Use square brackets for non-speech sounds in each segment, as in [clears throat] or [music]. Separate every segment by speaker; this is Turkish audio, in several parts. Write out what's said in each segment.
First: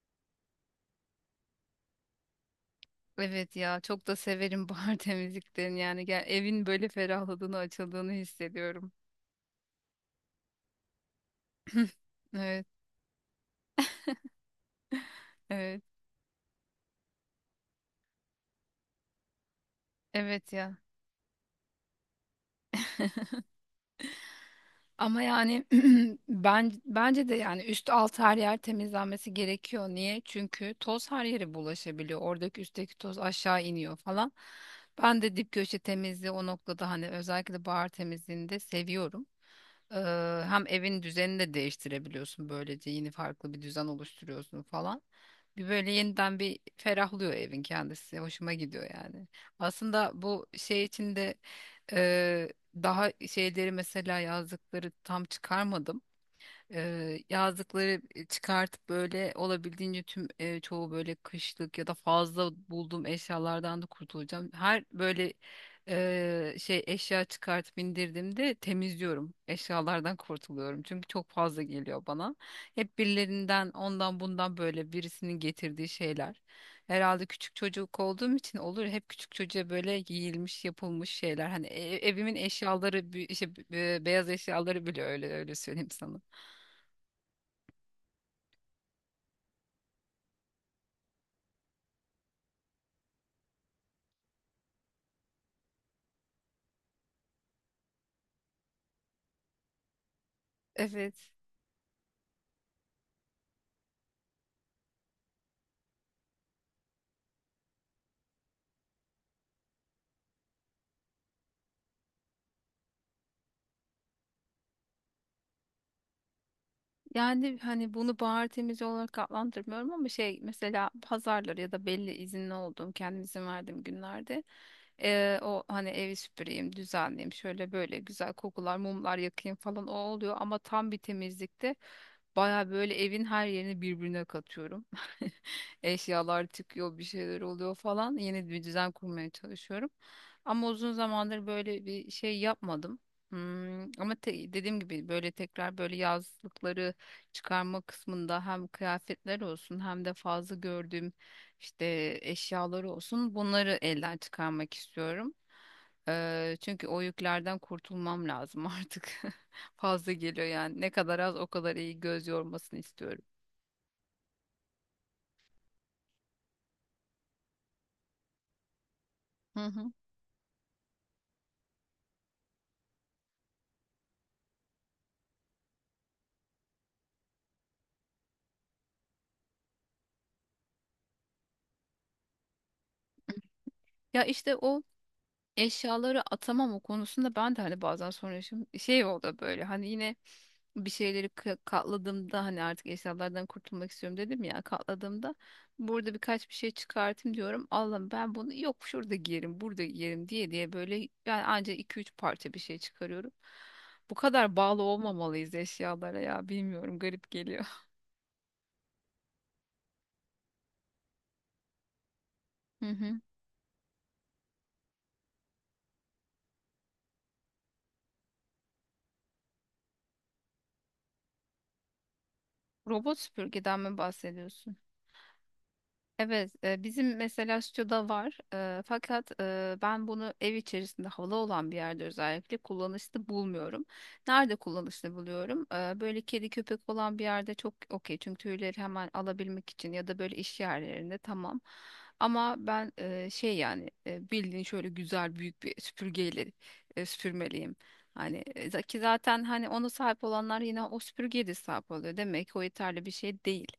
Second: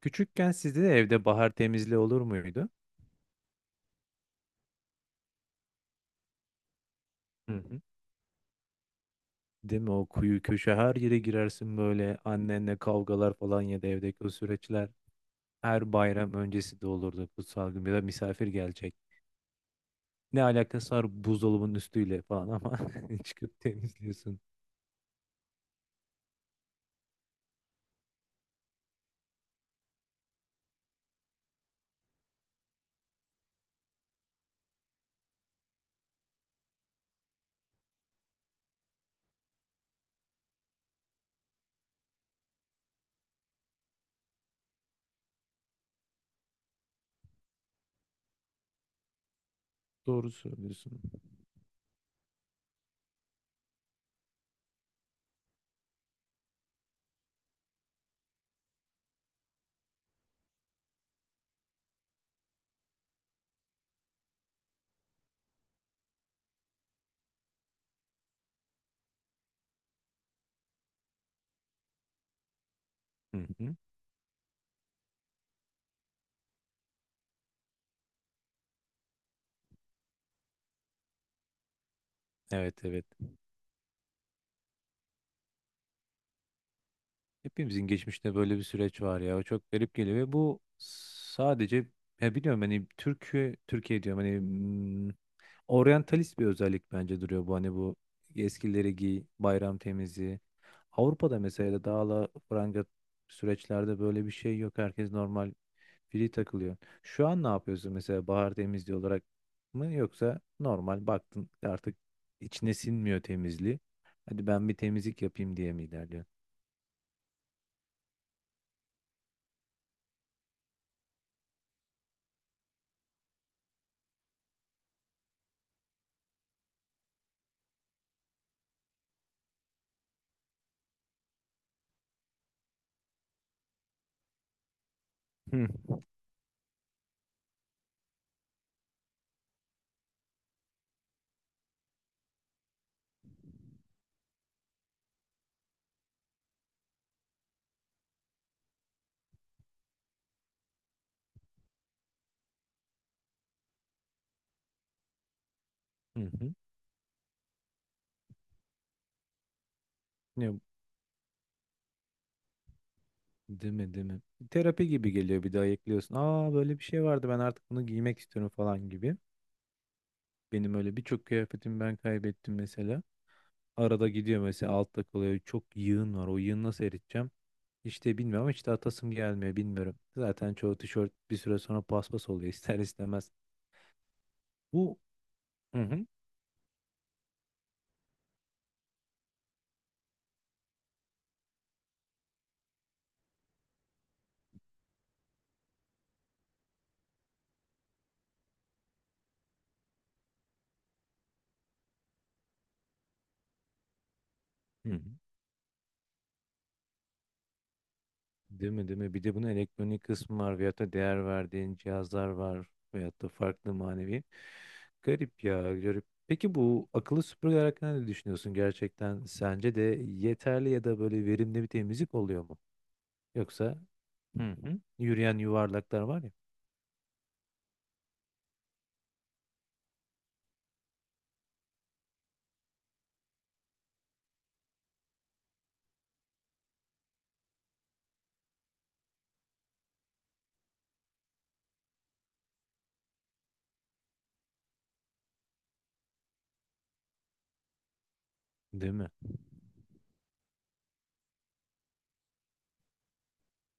Speaker 1: Küçükken sizde de evde bahar temizliği olur muydu?
Speaker 2: Evet ya çok da severim [laughs] bahar temizliklerini yani gel, evin böyle
Speaker 1: Hı
Speaker 2: ferahladığını
Speaker 1: hı.
Speaker 2: açıldığını hissediyorum.
Speaker 1: Değil mi? O kuyu köşe her yere girersin
Speaker 2: [clears throat]
Speaker 1: böyle
Speaker 2: Evet
Speaker 1: annenle kavgalar falan ya da evdeki o süreçler
Speaker 2: evet
Speaker 1: her bayram öncesi de olurdu, kutsal gün ya da misafir gelecek. Ne
Speaker 2: evet ya
Speaker 1: alakası var buzdolabının üstüyle falan ama [laughs] çıkıp temizliyorsun.
Speaker 2: ama yani [clears throat] bence de yani üst alt her yer temizlenmesi gerekiyor. Niye? Çünkü toz her yere bulaşabiliyor. Oradaki üstteki toz aşağı iniyor falan. Ben de dip köşe temizliği o noktada hani özellikle bahar temizliğini de seviyorum. Hem evin düzenini de değiştirebiliyorsun, böylece yeni farklı bir düzen oluşturuyorsun falan. Bir böyle yeniden bir ferahlıyor evin kendisi. Hoşuma gidiyor yani. Aslında
Speaker 1: Doğru
Speaker 2: bu şey
Speaker 1: söylüyorsun.
Speaker 2: içinde daha şeyleri mesela yazdıkları tam çıkarmadım, yazdıkları çıkartıp böyle olabildiğince tüm çoğu böyle kışlık ya da fazla bulduğum eşyalardan da kurtulacağım. Her böyle şey eşya çıkartıp indirdiğimde temizliyorum. Eşyalardan kurtuluyorum. Çünkü çok fazla geliyor bana. Hep
Speaker 1: Hı
Speaker 2: birilerinden
Speaker 1: hı.
Speaker 2: ondan bundan böyle birisinin getirdiği şeyler. Herhalde küçük çocuk olduğum için olur. Hep küçük çocuğa böyle giyilmiş, yapılmış şeyler. Hani evimin
Speaker 1: Evet
Speaker 2: eşyaları,
Speaker 1: evet.
Speaker 2: işte beyaz eşyaları bile öyle öyle söyleyeyim sana.
Speaker 1: Hepimizin geçmişte böyle bir süreç var ya. O çok garip geliyor ve bu sadece ya, biliyorum, hani Türkiye Türkiye diyorum, hani oryantalist bir özellik bence duruyor bu, hani bu eskileri giy, bayram temizliği.
Speaker 2: Evet.
Speaker 1: Avrupa'da mesela dağla la süreçlerde böyle bir şey yok. Herkes normal free takılıyor. Şu an ne yapıyorsun mesela, bahar temizliği olarak mı yoksa normal baktın artık içine sinmiyor temizliği, hadi ben bir temizlik yapayım diye mi ilerliyorsun?
Speaker 2: Yani hani bunu bahar temizliği olarak adlandırmıyorum, ama şey mesela pazarları ya da belli izinli olduğum, kendim izin verdiğim günlerde o hani evi süpüreyim düzenleyeyim, şöyle böyle güzel kokular mumlar yakayım falan, o oluyor. Ama tam bir temizlikte baya böyle evin her yerini birbirine katıyorum. [laughs]
Speaker 1: Hı
Speaker 2: Eşyalar çıkıyor, bir şeyler oluyor falan. Yeni bir düzen kurmaya çalışıyorum. Ama uzun zamandır böyle bir şey yapmadım. Hmm, ama dediğim gibi böyle tekrar böyle yazlıkları çıkarma kısmında hem kıyafetler olsun, hem de fazla gördüğüm işte eşyaları olsun, bunları elden çıkarmak istiyorum.
Speaker 1: hı. Hı.
Speaker 2: Çünkü o yüklerden kurtulmam lazım artık. [laughs] Fazla geliyor
Speaker 1: Ne,
Speaker 2: yani. Ne kadar az o kadar iyi, göz yormasını istiyorum.
Speaker 1: değil mi, değil mi? Terapi gibi geliyor, bir daha ekliyorsun. Aa, böyle bir şey vardı, ben artık bunu giymek istiyorum falan gibi.
Speaker 2: Hı hı.
Speaker 1: Benim öyle birçok kıyafetimi ben kaybettim mesela. Arada gidiyor mesela, altta kalıyor. Çok yığın var. O yığını nasıl eriteceğim? İşte bilmiyorum ama işte atasım gelmiyor, bilmiyorum. Zaten çoğu tişört bir süre sonra paspas oluyor [laughs] ister istemez.
Speaker 2: Ya işte o
Speaker 1: Bu hı hı.
Speaker 2: eşyaları atamam, o konusunda ben de hani bazen sonra yaşım şey oldu böyle hani yine bir şeyleri katladığımda, hani artık eşyalardan kurtulmak istiyorum dedim ya, katladığımda burada birkaç bir şey çıkartayım diyorum, Allah'ım ben bunu yok şurada giyerim burada giyerim diye diye böyle yani ancak iki üç parça bir şey çıkarıyorum. Bu kadar bağlı
Speaker 1: Hı hı.
Speaker 2: olmamalıyız eşyalara ya, bilmiyorum, garip geliyor.
Speaker 1: Değil mi, değil mi? Bir de bunun elektronik kısmı var, veyahut da değer verdiğin cihazlar var
Speaker 2: [laughs]
Speaker 1: veyahut da farklı manevi. Garip ya, garip. Peki, bu akıllı süpürgeler hakkında ne düşünüyorsun gerçekten? Sence de yeterli ya da böyle verimli bir temizlik oluyor mu?
Speaker 2: Robot
Speaker 1: Yoksa
Speaker 2: süpürgeden mi
Speaker 1: hı
Speaker 2: bahsediyorsun?
Speaker 1: hı. Yürüyen yuvarlaklar var ya.
Speaker 2: Evet, bizim mesela stüdyoda var. Fakat ben bunu ev içerisinde havalı olan bir yerde özellikle kullanışlı bulmuyorum. Nerede kullanışlı buluyorum? Böyle kedi köpek olan bir yerde çok okey. Çünkü tüyleri hemen alabilmek için, ya da böyle iş yerlerinde, tamam. Ama ben şey yani bildiğin şöyle güzel büyük bir süpürgeyle süpürmeliyim. Hani e, za-
Speaker 1: Değil
Speaker 2: ki
Speaker 1: mi?
Speaker 2: zaten hani ona sahip olanlar yine o süpürgeye de sahip oluyor. Demek ki o yeterli bir şey değil.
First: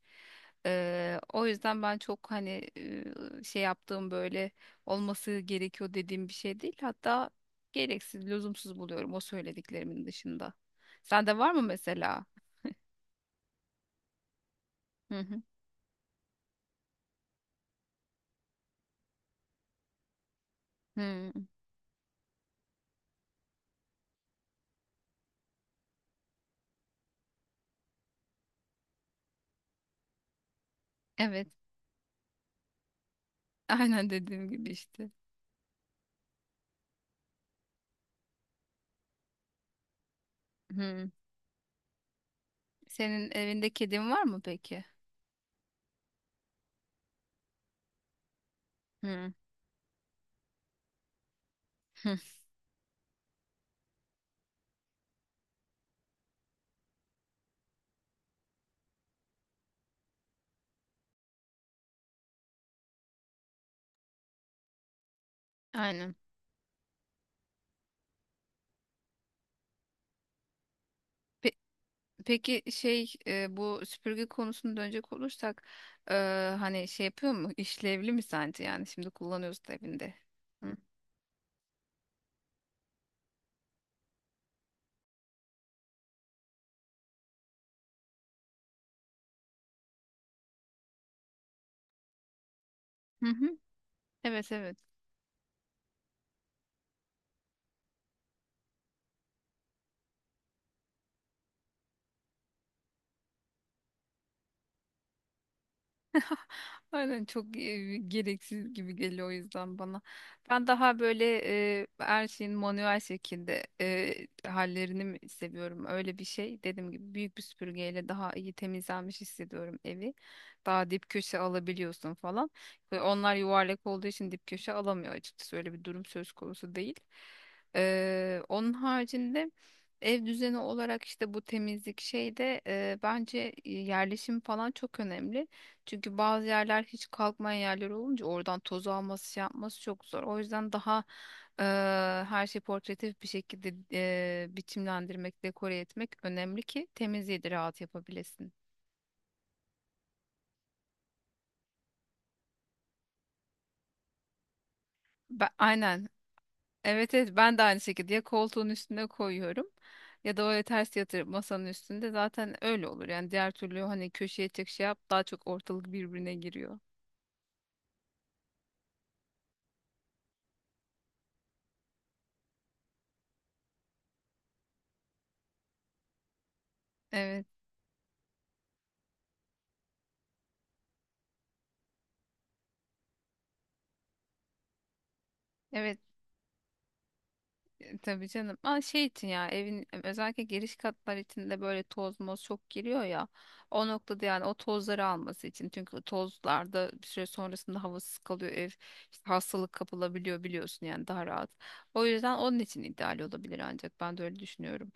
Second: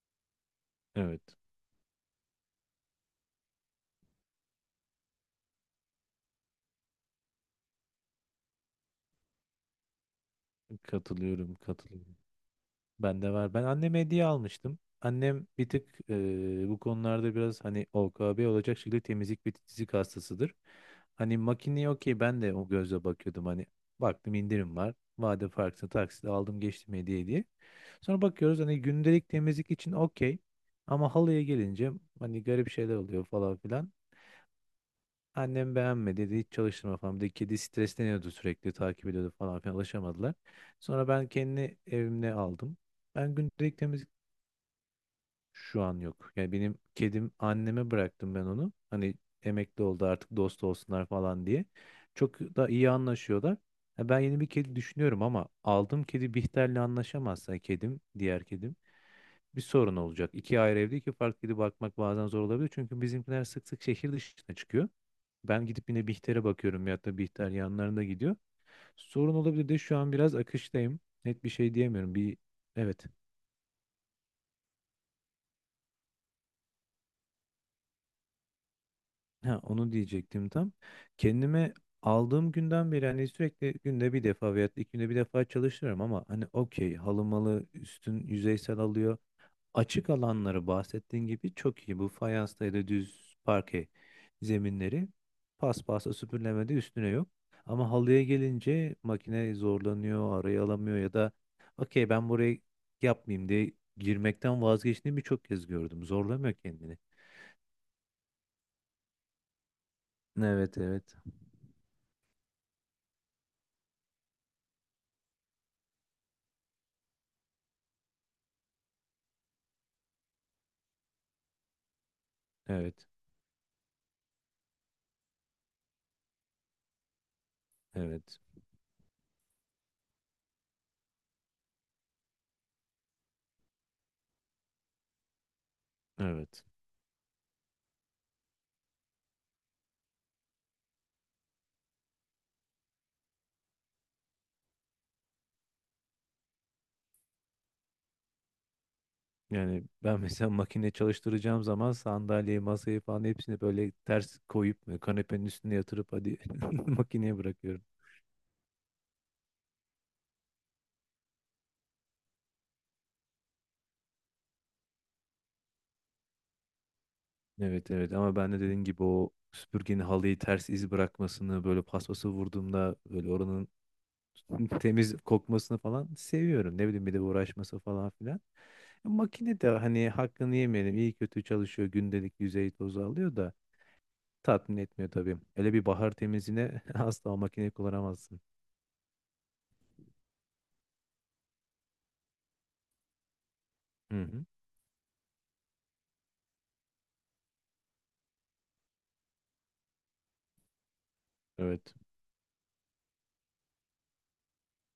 Speaker 1: Evet.
Speaker 2: O yüzden ben çok hani eee, şey yaptığım böyle olması gerekiyor dediğim bir şey değil. Hatta gereksiz, lüzumsuz buluyorum o söylediklerimin dışında. Sende var
Speaker 1: Katılıyorum,
Speaker 2: mı
Speaker 1: katılıyorum.
Speaker 2: mesela?
Speaker 1: Ben de var. Ben anneme hediye almıştım.
Speaker 2: Hı hı.
Speaker 1: Annem bir tık bu konularda biraz hani OKB olacak şekilde temizlik ve titizlik hastasıdır.
Speaker 2: Hı.
Speaker 1: Hani makineye okey, ben de o gözle bakıyordum, hani baktım indirim var. Vade farkını taksit aldım, geçtim hediye diye. Sonra bakıyoruz, hani gündelik temizlik için okey. Ama halıya
Speaker 2: Evet.
Speaker 1: gelince hani garip şeyler oluyor falan
Speaker 2: [laughs]
Speaker 1: filan.
Speaker 2: Aynen dediğim gibi işte.
Speaker 1: Annem beğenmedi, dedi hiç çalıştırma falan. Bir de kedi stresleniyordu, sürekli takip ediyordu falan filan, alışamadılar. Sonra
Speaker 2: Hı.
Speaker 1: ben kendi evimde aldım.
Speaker 2: Senin
Speaker 1: Ben
Speaker 2: evinde
Speaker 1: gündelik temizlik
Speaker 2: kedin var mı peki?
Speaker 1: şu an yok. Yani benim kedim, anneme bıraktım ben onu. Hani
Speaker 2: Hı.
Speaker 1: emekli oldu artık, dost olsunlar falan diye.
Speaker 2: Hı.
Speaker 1: Çok da iyi anlaşıyorlar. Ya ben yeni bir kedi düşünüyorum ama aldığım kedi Bihter'le anlaşamazsa, kedim, diğer kedim, bir sorun olacak. İki ayrı evde iki farklı kedi bakmak bazen zor olabilir. Çünkü bizimkiler sık sık şehir dışına çıkıyor. Ben gidip yine
Speaker 2: Aynen.
Speaker 1: Bihter'e bakıyorum ya da Bihter yanlarında gidiyor. Sorun olabilir de şu an biraz akıştayım. Net bir
Speaker 2: Pe-
Speaker 1: şey diyemiyorum. Bir
Speaker 2: Peki
Speaker 1: evet.
Speaker 2: şey bu süpürge konusuna dönecek olursak e, hani şey yapıyor mu, işlevli mi sence, yani şimdi
Speaker 1: Ha,
Speaker 2: kullanıyorsun
Speaker 1: onu
Speaker 2: evinde?
Speaker 1: diyecektim tam.
Speaker 2: Hı.
Speaker 1: Kendime aldığım günden beri hani sürekli günde bir defa veya iki günde bir defa çalışıyorum ama hani okey, halımalı üstün yüzeysel alıyor. Açık alanları, bahsettiğin gibi, çok iyi. Bu fayanstaydı,
Speaker 2: Hı
Speaker 1: düz
Speaker 2: hı.
Speaker 1: parke
Speaker 2: Evet evet.
Speaker 1: zeminleri. Paspasla süpürlemede üstüne yok. Ama halıya gelince makine zorlanıyor, arayı alamıyor ya da okey ben burayı yapmayayım diye girmekten vazgeçtiğini birçok kez gördüm. Zorlamıyor kendini.
Speaker 2: Aynen, çok gereksiz gibi geliyor o yüzden bana. Ben
Speaker 1: Evet
Speaker 2: daha
Speaker 1: evet.
Speaker 2: böyle her şeyin manuel şekilde hallerini mi seviyorum. Öyle bir şey, dediğim gibi büyük bir süpürgeyle daha iyi temizlenmiş hissediyorum evi. Daha dip köşe alabiliyorsun falan. Ve
Speaker 1: Evet,
Speaker 2: onlar yuvarlak olduğu için dip köşe alamıyor açıkçası. Öyle bir durum söz konusu değil.
Speaker 1: evet,
Speaker 2: Onun haricinde ev düzeni olarak işte bu temizlik şeyde bence yerleşim falan çok önemli. Çünkü bazı
Speaker 1: evet.
Speaker 2: yerler hiç kalkmayan yerler olunca oradan tozu alması şey yapması çok zor. O yüzden daha eee, her şeyi portatif bir şekilde biçimlendirmek, dekore etmek önemli ki temizliği de rahat yapabilesin.
Speaker 1: Yani ben mesela makine çalıştıracağım zaman sandalyeyi, masayı falan hepsini böyle ters koyup kanepenin
Speaker 2: Ben,
Speaker 1: üstüne yatırıp
Speaker 2: aynen.
Speaker 1: hadi [laughs]
Speaker 2: Evet evet,
Speaker 1: makineye
Speaker 2: ben de aynı
Speaker 1: bırakıyorum.
Speaker 2: şekilde ya koltuğun üstüne koyuyorum ya da öyle ters yatırıp masanın üstünde, zaten öyle olur. Yani diğer türlü hani köşeye çek şey yap, daha çok ortalık birbirine giriyor.
Speaker 1: Evet evet, ama ben de dediğin gibi o süpürgenin halıyı ters iz bırakmasını, böyle paspası vurduğumda böyle oranın [laughs] temiz kokmasını falan seviyorum. Ne bileyim, bir de
Speaker 2: Evet.
Speaker 1: uğraşması falan filan. E, makine de hani hakkını yemeyelim, iyi kötü çalışıyor, gündelik yüzey tozu alıyor da tatmin etmiyor tabii. Öyle bir
Speaker 2: Evet.
Speaker 1: bahar temizliğine [laughs] asla o makineyi
Speaker 2: Tabii
Speaker 1: kullanamazsın.
Speaker 2: canım. Ama şey için ya evin özellikle giriş katlar içinde böyle toz moz çok giriyor ya. O
Speaker 1: Hı
Speaker 2: noktada yani
Speaker 1: hı.
Speaker 2: o tozları alması için. Çünkü tozlarda bir süre sonrasında havasız kalıyor ev. İşte hastalık kapılabiliyor biliyorsun, yani daha rahat.
Speaker 1: Evet.
Speaker 2: O yüzden onun için ideal olabilir, ancak ben de öyle düşünüyorum.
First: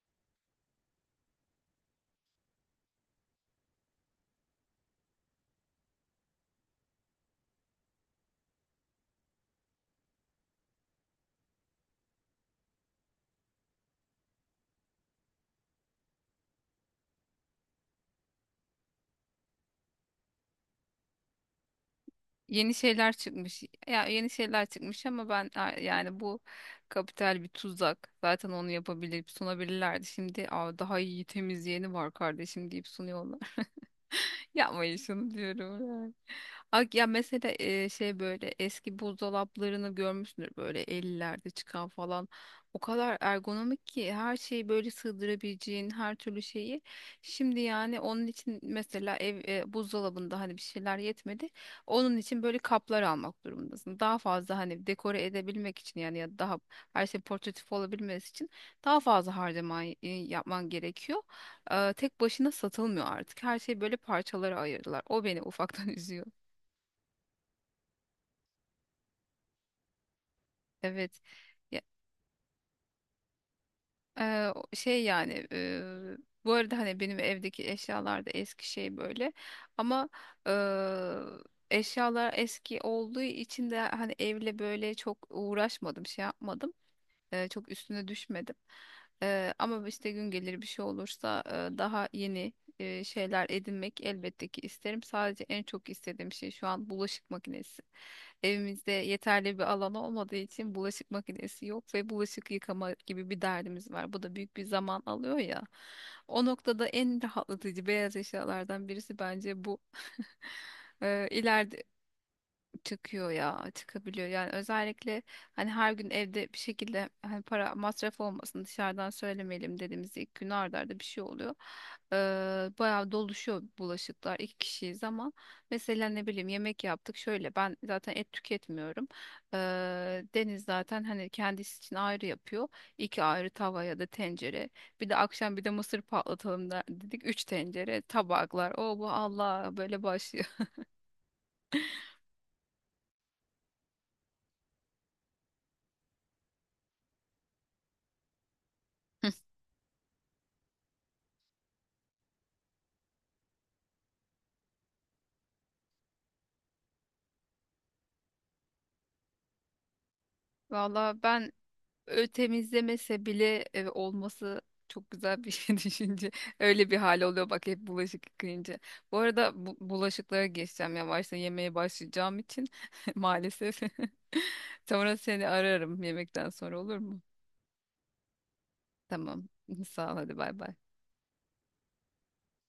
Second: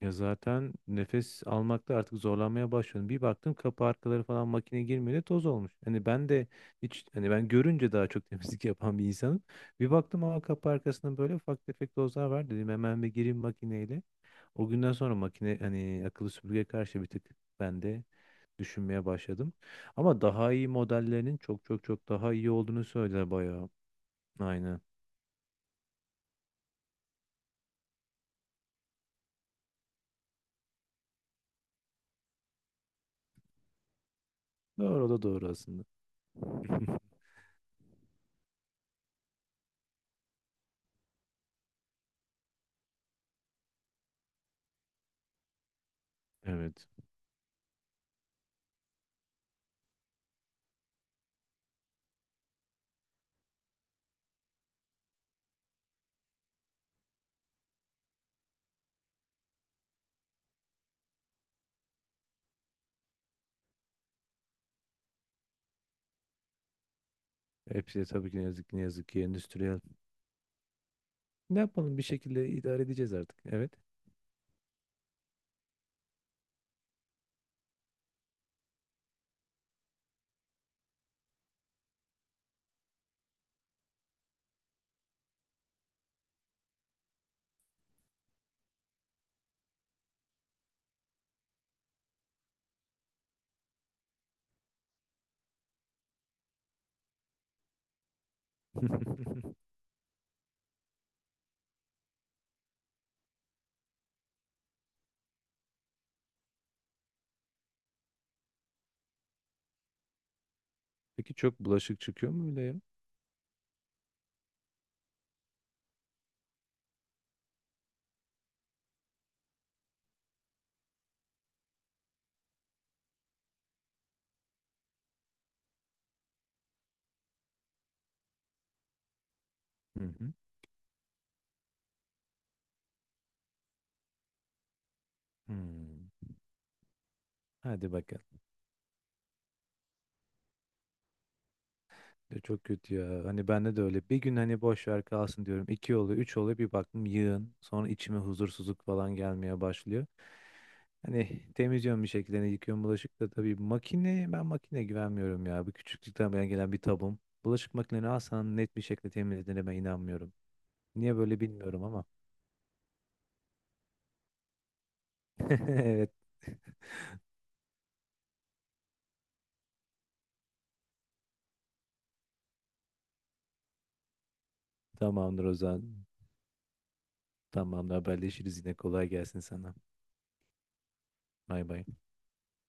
Speaker 1: Ya zaten nefes almakta artık zorlanmaya başladım. Bir baktım kapı arkaları falan makine girmedi, toz olmuş. Hani ben de hiç hani ben görünce daha çok [laughs] temizlik yapan bir insanım. Bir baktım ama kapı arkasında böyle ufak tefek tozlar var, dedim hemen bir gireyim makineyle. O günden sonra makine, hani akıllı süpürgeye karşı, bir tık ben de düşünmeye başladım. Ama daha iyi modellerinin çok çok çok daha iyi
Speaker 2: Yeni
Speaker 1: olduğunu
Speaker 2: şeyler
Speaker 1: söylediler
Speaker 2: çıkmış.
Speaker 1: bayağı.
Speaker 2: Ya yeni şeyler
Speaker 1: Aynen.
Speaker 2: çıkmış ama ben yani bu kapital bir tuzak. Zaten onu yapabilir, sunabilirlerdi. Şimdi aa, daha iyi temizleyeni var kardeşim deyip sunuyorlar. Yapmayın
Speaker 1: Doğru, o da
Speaker 2: şunu
Speaker 1: doğru aslında.
Speaker 2: diyorum yani. Ak
Speaker 1: [laughs]
Speaker 2: ya mesela şey, böyle eski buzdolaplarını görmüşsündür böyle 50'lerde çıkan falan. O kadar ergonomik ki her şeyi böyle sığdırabileceğin, her türlü şeyi.
Speaker 1: Evet.
Speaker 2: Şimdi yani onun için mesela ev buzdolabında hani bir şeyler yetmedi. Onun için böyle kaplar almak durumundasın. Daha fazla hani dekore edebilmek için yani, ya da daha her şey portatif olabilmesi için daha fazla harcama yapman gerekiyor. Tek başına satılmıyor artık. Her şey böyle parçalara ayırdılar. O beni ufaktan [laughs] üzüyor.
Speaker 1: Hepsi de tabii ki ne yazık ki, ne yazık ki endüstriyel.
Speaker 2: Evet.
Speaker 1: Ne
Speaker 2: Ya,
Speaker 1: yapalım, bir şekilde idare edeceğiz artık. Evet.
Speaker 2: eee, o- şey yani eee, bu arada hani benim evdeki eşyalar da eski şey böyle. Ama eee, eşyalar eski olduğu için de hani evle böyle çok uğraşmadım, şey yapmadım. Çok üstüne düşmedim. Ama işte gün gelir, bir şey olursa daha yeni şeyler edinmek elbette ki isterim. Sadece en çok istediğim şey şu an bulaşık makinesi. Evimizde
Speaker 1: [laughs]
Speaker 2: yeterli bir alan olmadığı için bulaşık makinesi yok ve bulaşık yıkama gibi bir derdimiz var. Bu da büyük bir zaman alıyor ya. O noktada en rahatlatıcı beyaz eşyalardan birisi bence bu. [laughs]
Speaker 1: Peki çok
Speaker 2: İleride
Speaker 1: bulaşık çıkıyor mu öyle ya?
Speaker 2: çıkıyor ya, çıkabiliyor yani, özellikle hani her gün evde bir şekilde hani para masraf olmasın, dışarıdan söylemeyelim dediğimiz ilk gün arda arda bir şey oluyor. Ee, Bayağı doluşuyor bulaşıklar, iki kişiyiz ama mesela ne bileyim yemek yaptık şöyle, ben zaten et tüketmiyorum.
Speaker 1: Hı hı.
Speaker 2: Deniz zaten hani kendisi için ayrı yapıyor, iki ayrı tava ya da tencere, bir de akşam bir de mısır
Speaker 1: Hmm.
Speaker 2: patlatalım da dedik, üç
Speaker 1: Hadi
Speaker 2: tencere
Speaker 1: bakalım.
Speaker 2: tabaklar o bu Allah böyle başlıyor.
Speaker 1: Ya çok kötü ya. Hani bende de öyle. Bir gün hani boş ver kalsın diyorum. İki oluyor, üç oluyor. Bir baktım yığın. Sonra içime huzursuzluk falan
Speaker 2: [laughs]
Speaker 1: gelmeye başlıyor. Hani temizliyorum bir şekilde. Hani yıkıyorum bulaşık da tabii. Makine, ben makine güvenmiyorum ya. Bu küçüklükten beri gelen bir tabum. Bulaşık makineni alsan net bir şekilde temizlediğine ben inanmıyorum. Niye
Speaker 2: Valla
Speaker 1: böyle
Speaker 2: ben
Speaker 1: bilmiyorum ama.
Speaker 2: Temizlemese bile olması çok güzel bir şey [laughs]
Speaker 1: [laughs] Evet,
Speaker 2: düşünce. Öyle bir hal oluyor bak hep bulaşık yıkayınca. Bu arada bu, bulaşıklara geçeceğim, yavaştan yemeğe başlayacağım için [laughs] maalesef. [laughs] Sonra
Speaker 1: tamamdır
Speaker 2: seni
Speaker 1: o zaman.
Speaker 2: ararım yemekten sonra, olur mu?
Speaker 1: Tamam, haberleşiriz yine, kolay gelsin
Speaker 2: Tamam.
Speaker 1: sana.
Speaker 2: [laughs] Sağ ol, hadi bay bay.
Speaker 1: Bay bay.